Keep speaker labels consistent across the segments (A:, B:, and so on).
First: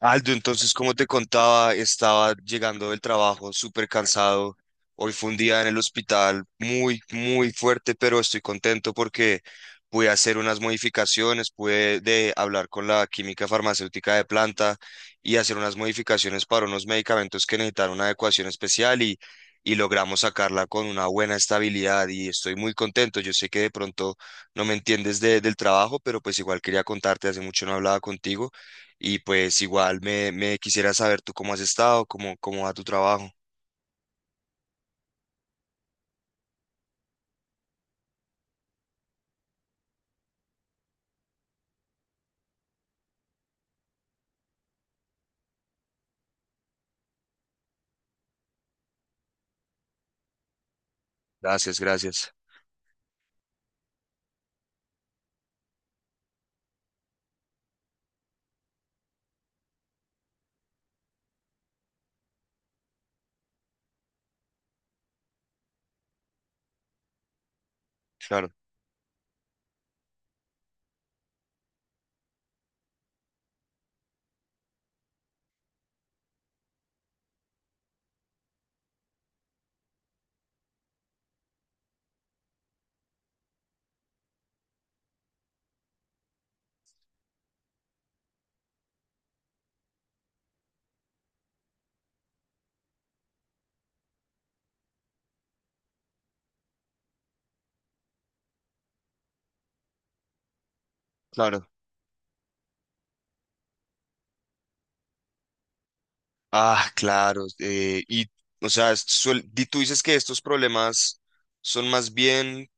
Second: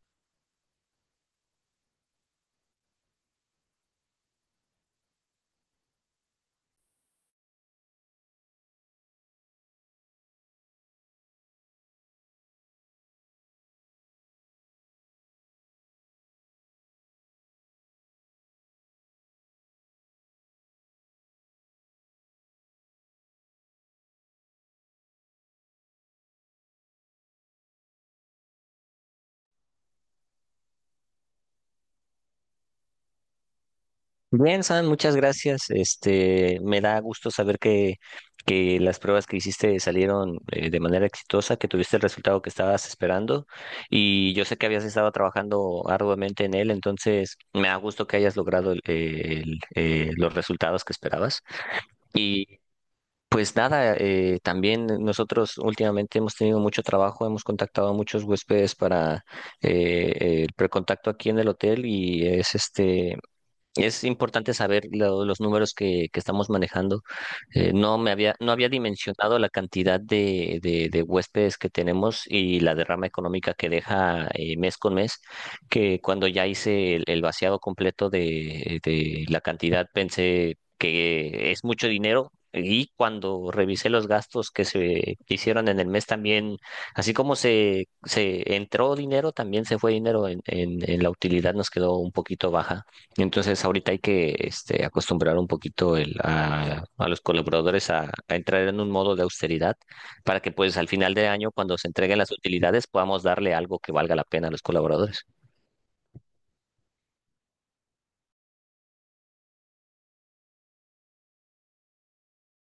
A: Aldo, entonces, como te contaba, estaba llegando del trabajo súper cansado. Hoy fue un día en el hospital muy fuerte, pero estoy contento porque pude hacer unas modificaciones, pude de hablar con la química farmacéutica de planta y hacer unas modificaciones para unos medicamentos que necesitan una adecuación especial y logramos sacarla con una buena estabilidad y estoy muy contento. Yo sé que de pronto no me entiendes del trabajo, pero pues igual quería contarte, hace mucho no hablaba contigo y pues igual me quisiera saber tú cómo has estado, cómo va tu trabajo.
B: Bien, San, muchas gracias. Me da gusto saber que las pruebas que hiciste salieron de manera exitosa, que tuviste el resultado que estabas esperando. Y yo sé que habías estado trabajando arduamente en él, entonces me da gusto que hayas logrado los resultados que esperabas.
A: Gracias, gracias.
B: Y pues nada, también nosotros últimamente hemos tenido mucho trabajo, hemos contactado a muchos huéspedes para el precontacto aquí en el hotel y es este. Es importante saber los números que estamos manejando. No
A: Claro,
B: había dimensionado la cantidad de huéspedes que tenemos y la derrama económica que deja mes con mes, que cuando ya hice el vaciado completo de la cantidad pensé que es mucho dinero. Y cuando revisé los gastos que se hicieron en el mes también, así como se entró dinero, también se fue dinero en la utilidad nos quedó un poquito baja. Entonces ahorita hay que acostumbrar un poquito a los colaboradores a entrar en un modo de austeridad para que pues al final de año,
A: claro.
B: cuando se entreguen las utilidades, podamos darle algo que valga la pena a los colaboradores.
A: Ah, claro. O sea, tú dices que estos problemas son más bien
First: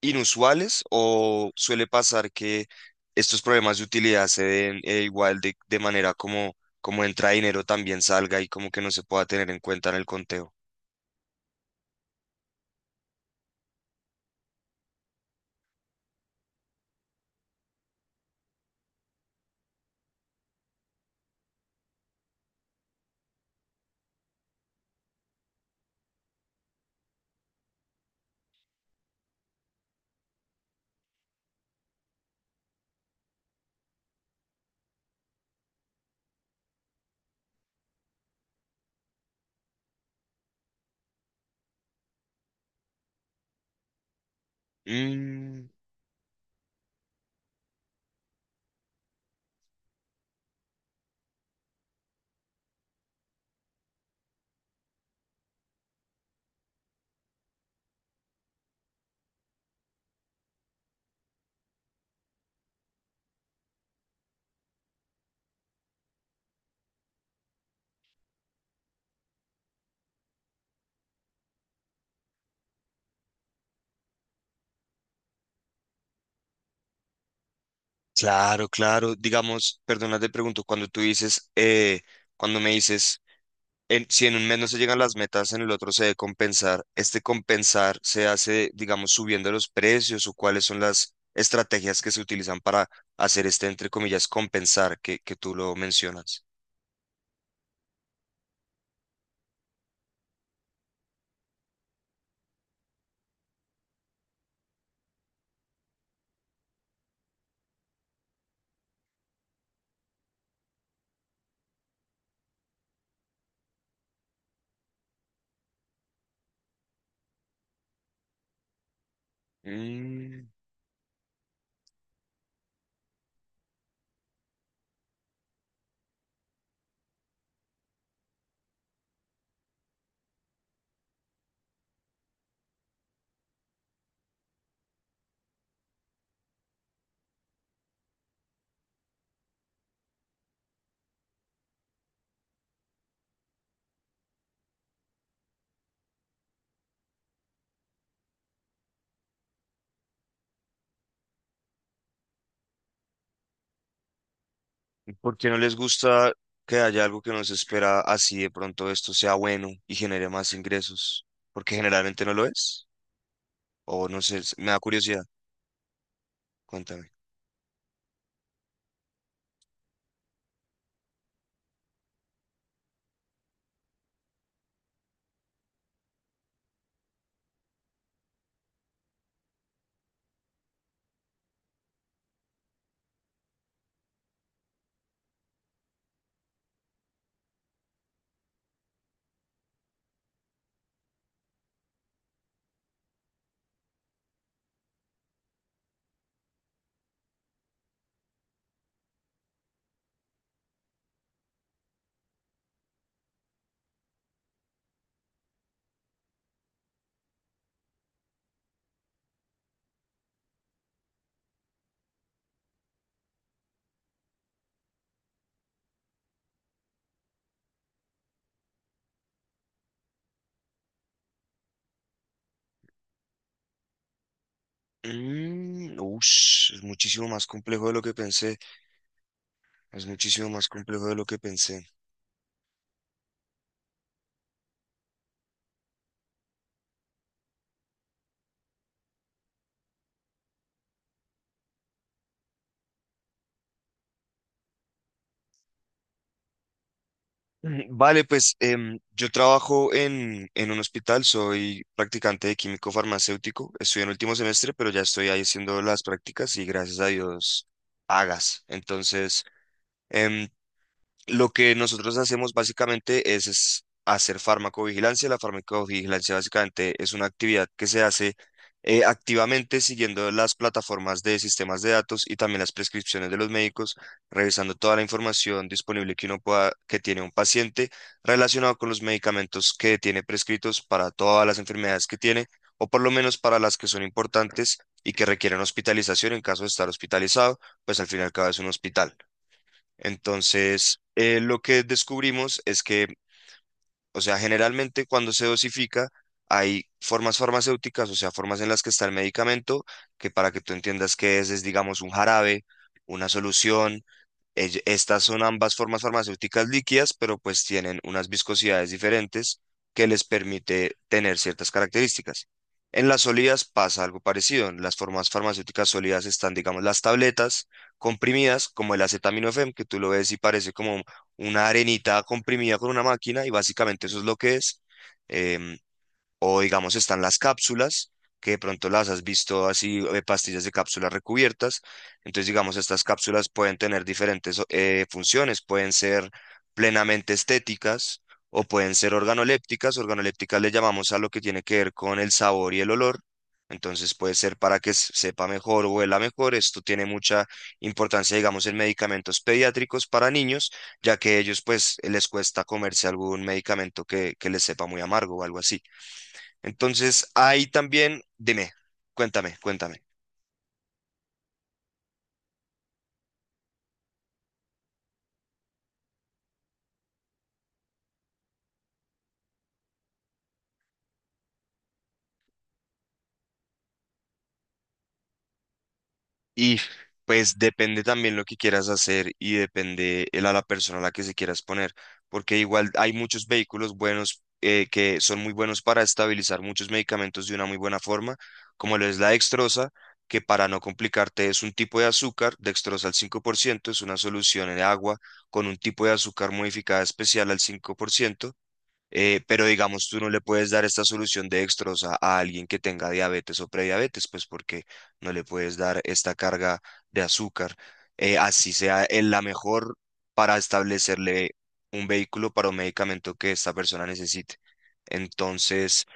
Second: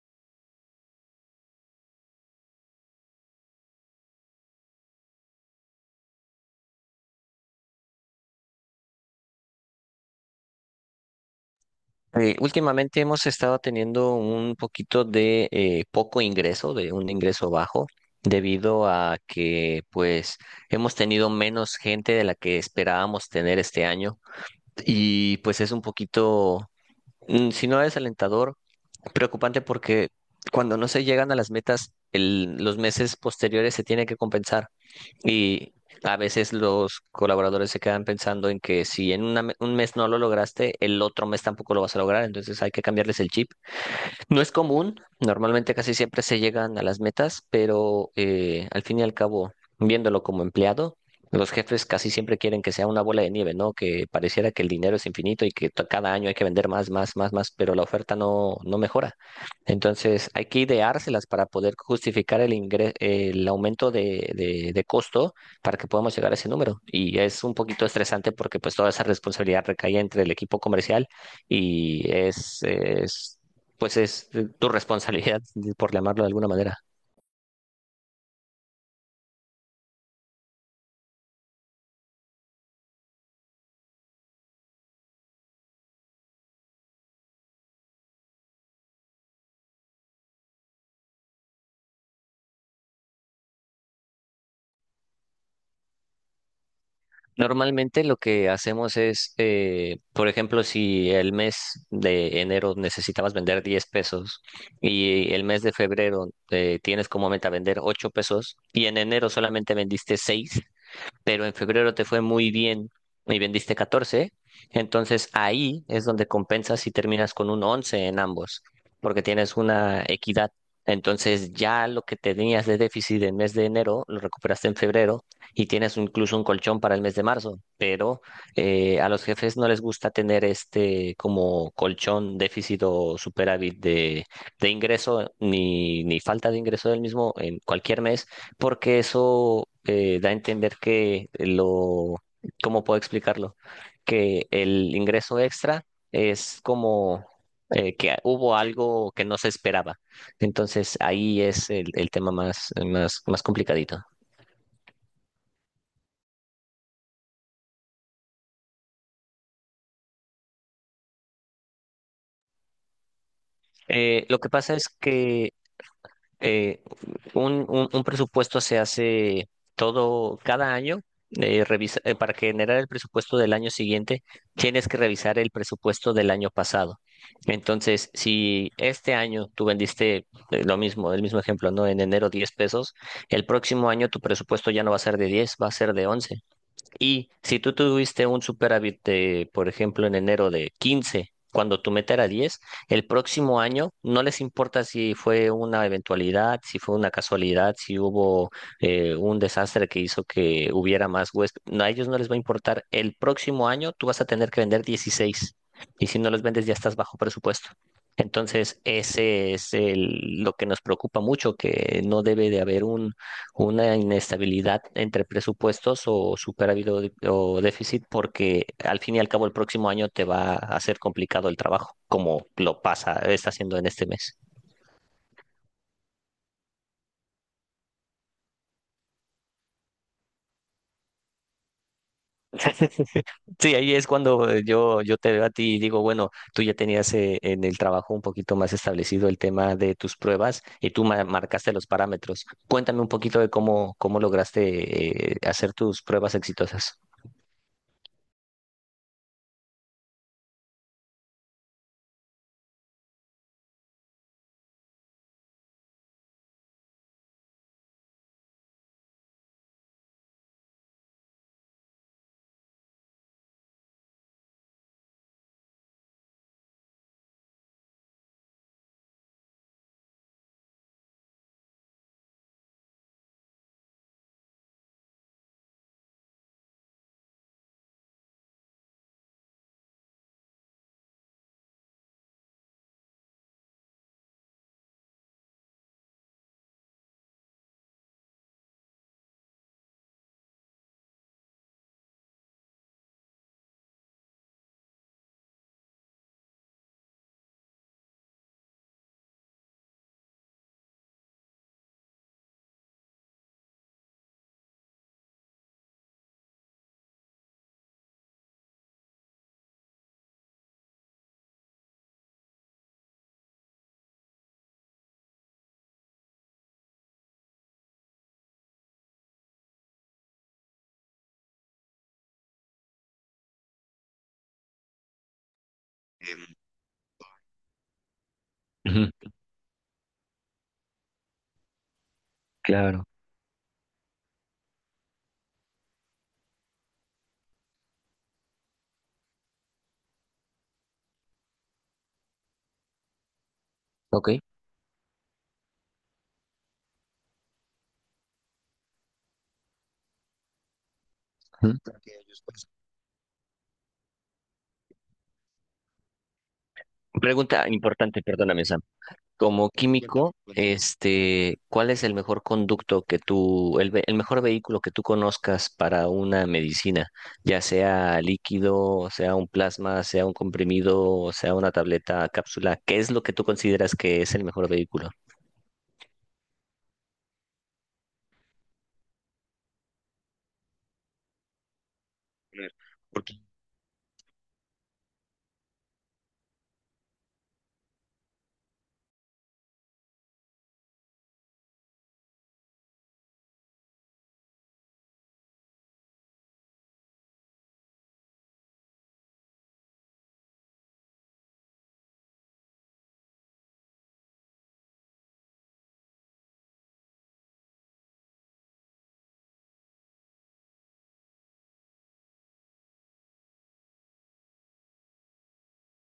A: inusuales o suele pasar que estos problemas de utilidad se den, igual de manera como, como entra dinero también salga y como que no se pueda tener en cuenta en el conteo.
B: Últimamente hemos estado teniendo un poquito de un ingreso bajo, debido a que pues hemos tenido menos gente de la que esperábamos tener este año y pues es un poquito, mm, si no desalentador, preocupante porque cuando no se llegan a las metas, los meses posteriores se tiene que compensar. Y a veces los colaboradores se quedan pensando en que si en un mes no lo lograste, el otro mes tampoco lo vas a lograr, entonces hay que cambiarles el chip. No es común,
A: Mm.
B: normalmente casi siempre se llegan a las metas, pero al fin y al cabo, viéndolo como empleado, los jefes casi siempre quieren que sea una bola de nieve, ¿no? Que pareciera que el dinero es infinito y que cada año hay que vender más, más, más, más, pero la oferta no mejora. Entonces, hay que ideárselas para poder justificar el aumento de costo para que podamos llegar a ese número. Y es un poquito estresante porque pues toda esa responsabilidad recae entre el equipo comercial y es, pues es tu responsabilidad, por llamarlo de alguna manera.
A: Claro, claro. Digamos, perdona, te pregunto, cuando me dices, si en un mes no se llegan las metas, en el otro se debe compensar. ¿Este compensar se hace, digamos, subiendo los precios o cuáles son las estrategias que se utilizan para hacer este, entre comillas, compensar que tú lo mencionas?
B: Normalmente lo que hacemos por ejemplo, si el mes de enero necesitabas vender 10 pesos y el mes de febrero tienes como meta vender 8 pesos y en enero solamente vendiste seis, pero en febrero te fue muy bien y vendiste 14. Entonces ahí es donde compensas y terminas con un 11 en ambos, porque tienes una
A: Mm.
B: equidad. Entonces ya lo que tenías de déficit en mes de enero lo recuperaste en febrero y tienes incluso un colchón para el mes de marzo, pero a los jefes no les gusta tener este como colchón déficit o superávit de ingreso ni falta de ingreso del mismo en cualquier mes porque eso da a entender que lo, ¿cómo puedo explicarlo? Que el ingreso extra es como que hubo algo que no se esperaba. Entonces ahí es el tema más, más, más complicadito.
A: ¿Por qué no les gusta que haya algo que no se espera así de pronto esto sea bueno y genere más ingresos? Porque generalmente no lo es. O no
B: Lo
A: sé,
B: que
A: me
B: pasa
A: da
B: es
A: curiosidad.
B: que eh,
A: Cuéntame.
B: un- Un presupuesto se hace todo, cada año. Para generar el presupuesto del año siguiente, tienes que revisar el presupuesto del año pasado. Entonces, si este año tú vendiste lo mismo, el mismo ejemplo, ¿no? En enero 10 pesos, el próximo año tu presupuesto ya no va a ser de diez, va a ser de once. Y si tú tuviste un superávit de, por ejemplo, en enero de 15, cuando tu meta era 10, el próximo año no les importa si fue una eventualidad, si fue una casualidad, si hubo un desastre que hizo que hubiera más huéspedes. No, a ellos no les va a importar. El próximo año tú vas a tener que vender 16, y si no los vendes ya estás bajo presupuesto. Entonces, ese es lo que nos preocupa mucho, que no debe de haber un una inestabilidad entre presupuestos o superávit o déficit, porque al fin y al cabo el próximo año te va a hacer complicado el trabajo, como está haciendo en este mes.
A: Mm, ush, es muchísimo más complejo de lo que pensé. Es muchísimo más complejo de lo que pensé.
B: Sí, ahí es cuando yo te veo a ti y digo, bueno, tú ya tenías en el trabajo un poquito más establecido el tema de tus pruebas y tú marcaste los parámetros. Cuéntame un poquito de cómo lograste hacer tus pruebas exitosas.
A: Mm. Vale, pues yo trabajo en un hospital, soy practicante de químico farmacéutico. Estoy en último semestre, pero ya estoy ahí haciendo las prácticas y gracias a Dios pagas. Em, Lo que nosotros hacemos básicamente es hacer farmacovigilancia. La farmacovigilancia básicamente es una actividad que se hace, activamente, siguiendo las plataformas de sistemas de datos y también las prescripciones de los médicos, revisando toda la información disponible que uno pueda, que tiene un paciente relacionado con los medicamentos que tiene prescritos para todas las enfermedades que tiene, o por lo menos para las que son importantes y que requieren hospitalización en caso de estar hospitalizado, pues al fin y al cabo es un hospital. Entonces, lo que descubrimos es que, o sea, generalmente cuando se dosifica hay formas farmacéuticas, o sea, formas en las que está el medicamento, que para que tú entiendas qué es digamos un jarabe, una solución. Estas son ambas formas farmacéuticas líquidas, pero pues tienen unas viscosidades diferentes que les permite tener ciertas características. En las sólidas pasa algo parecido. En las formas farmacéuticas sólidas están, digamos, las tabletas comprimidas, como el acetaminofén, que tú lo ves y parece como una arenita comprimida con una máquina, y básicamente eso es lo que es. em, o digamos están las cápsulas, que de pronto
B: Ujú.
A: las has visto así, pastillas de cápsulas recubiertas. Entonces, digamos, estas
B: Claro.
A: cápsulas pueden tener diferentes funciones, pueden ser plenamente estéticas o pueden ser organolépticas. Organolépticas le llamamos a lo que tiene que ver con el sabor y el olor. Entonces
B: ¿Ok?
A: puede ser para que sepa mejor o huela mejor. Esto tiene mucha importancia, digamos, en medicamentos pediátricos para niños, ya que ellos
B: Ujú.
A: pues les cuesta comerse algún medicamento que les sepa muy amargo o algo así. Entonces, ahí
B: Pregunta
A: también,
B: importante, perdóname,
A: dime,
B: Sam.
A: cuéntame,
B: Como cuéntame,
A: cuéntame.
B: químico, cuéntame. ¿Cuál es el mejor conducto que el mejor vehículo que tú conozcas para una medicina? Ya sea líquido, sea un plasma, sea un comprimido, sea una tableta, cápsula. ¿Qué es lo que tú consideras que es el mejor vehículo?
A: Y pues depende también lo que quieras hacer y depende el a la persona a la que se quieras poner, porque igual hay muchos vehículos buenos, que son muy buenos para estabilizar muchos medicamentos de una muy buena forma, como lo es la dextrosa, que para no complicarte es un tipo de azúcar, dextrosa al 5%, es una solución en agua con un tipo de azúcar modificada especial al 5%. Pero digamos, tú no le puedes dar esta solución de dextrosa a alguien que tenga diabetes o prediabetes, pues porque no le puedes dar esta carga de azúcar, así sea la mejor para establecerle un vehículo para un medicamento que esta persona necesite. Entonces,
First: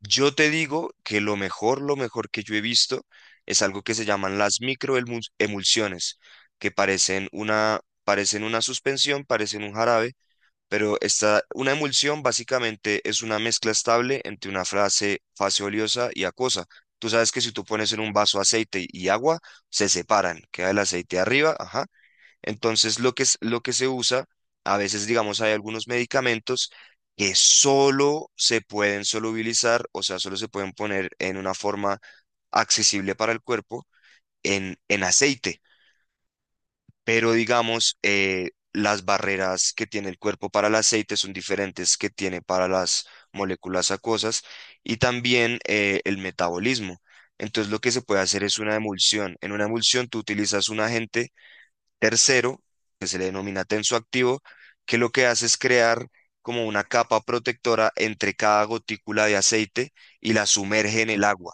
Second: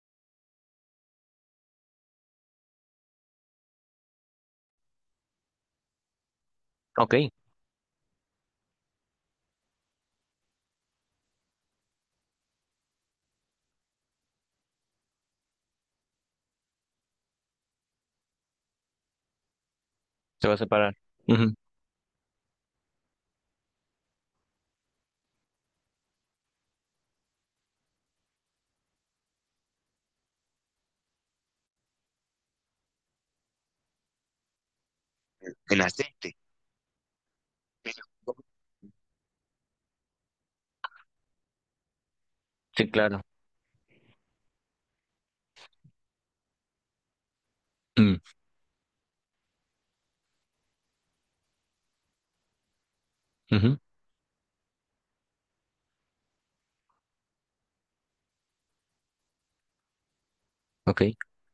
A: yo te digo que lo mejor que yo he visto es algo que se llaman las microemulsiones, que
B: Ok, se
A: parecen una suspensión, parecen un jarabe, pero esta una emulsión básicamente es una mezcla estable entre una fase oleosa y acuosa. Tú sabes que si tú pones en un vaso aceite y agua, se separan,
B: va a
A: queda el
B: separar.
A: aceite
B: Ujú.
A: arriba, ajá. Entonces lo que, lo que se usa, a veces digamos hay algunos medicamentos que solo se pueden solubilizar, o sea, solo se pueden poner en una forma accesible para el cuerpo en aceite, pero digamos, las barreras que tiene el cuerpo para el aceite son diferentes que tiene para
B: Sí,
A: las
B: claro.
A: moléculas acuosas y también, el metabolismo. Entonces lo que se
B: Mm.
A: puede hacer es una emulsión. En una emulsión tú utilizas un agente tercero, que se le denomina
B: Ujú.
A: tensoactivo, que lo que hace es crear como una capa protectora entre cada gotícula de aceite y la sumerge
B: Ok,
A: en el agua,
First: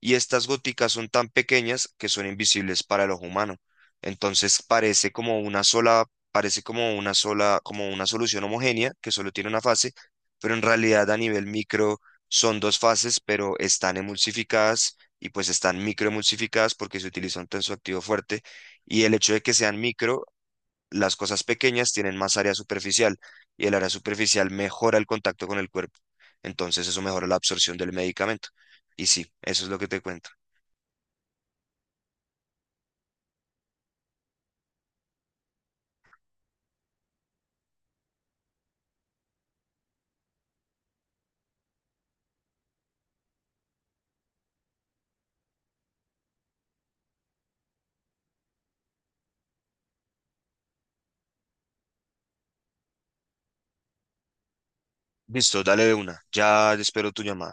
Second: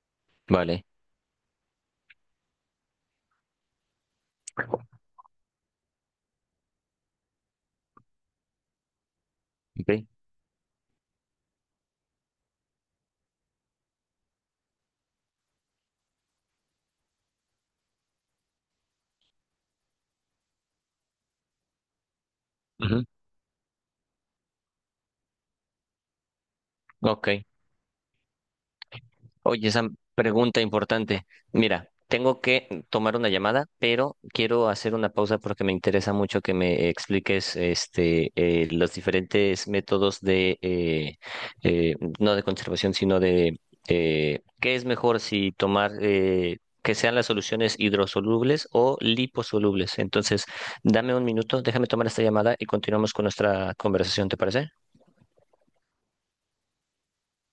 A: y estas
B: vale.
A: goticas son tan pequeñas que son invisibles para el ojo humano. Entonces parece como una sola, parece como una sola, como una solución homogénea que solo tiene una fase,
B: Ok.
A: pero en realidad a nivel micro son dos fases, pero están emulsificadas y pues están microemulsificadas porque se utiliza un tensoactivo fuerte, y el hecho de que sean micro, las cosas pequeñas tienen más área
B: Ujú.
A: superficial y el área superficial mejora el contacto con el cuerpo. Entonces eso mejora la
B: Ok.
A: absorción del medicamento. Y sí, eso
B: Oye,
A: es lo que
B: esa
A: te cuento.
B: pregunta importante. Mira, tengo que tomar una llamada, pero quiero hacer una pausa porque me interesa mucho que me expliques los diferentes métodos no de conservación, sino de qué es mejor si tomar, que sean las soluciones hidrosolubles o liposolubles. Entonces, dame un minuto, déjame tomar esta llamada y continuamos con nuestra conversación, ¿te parece?
A: Listo, dale de una. Ya espero tu llamada.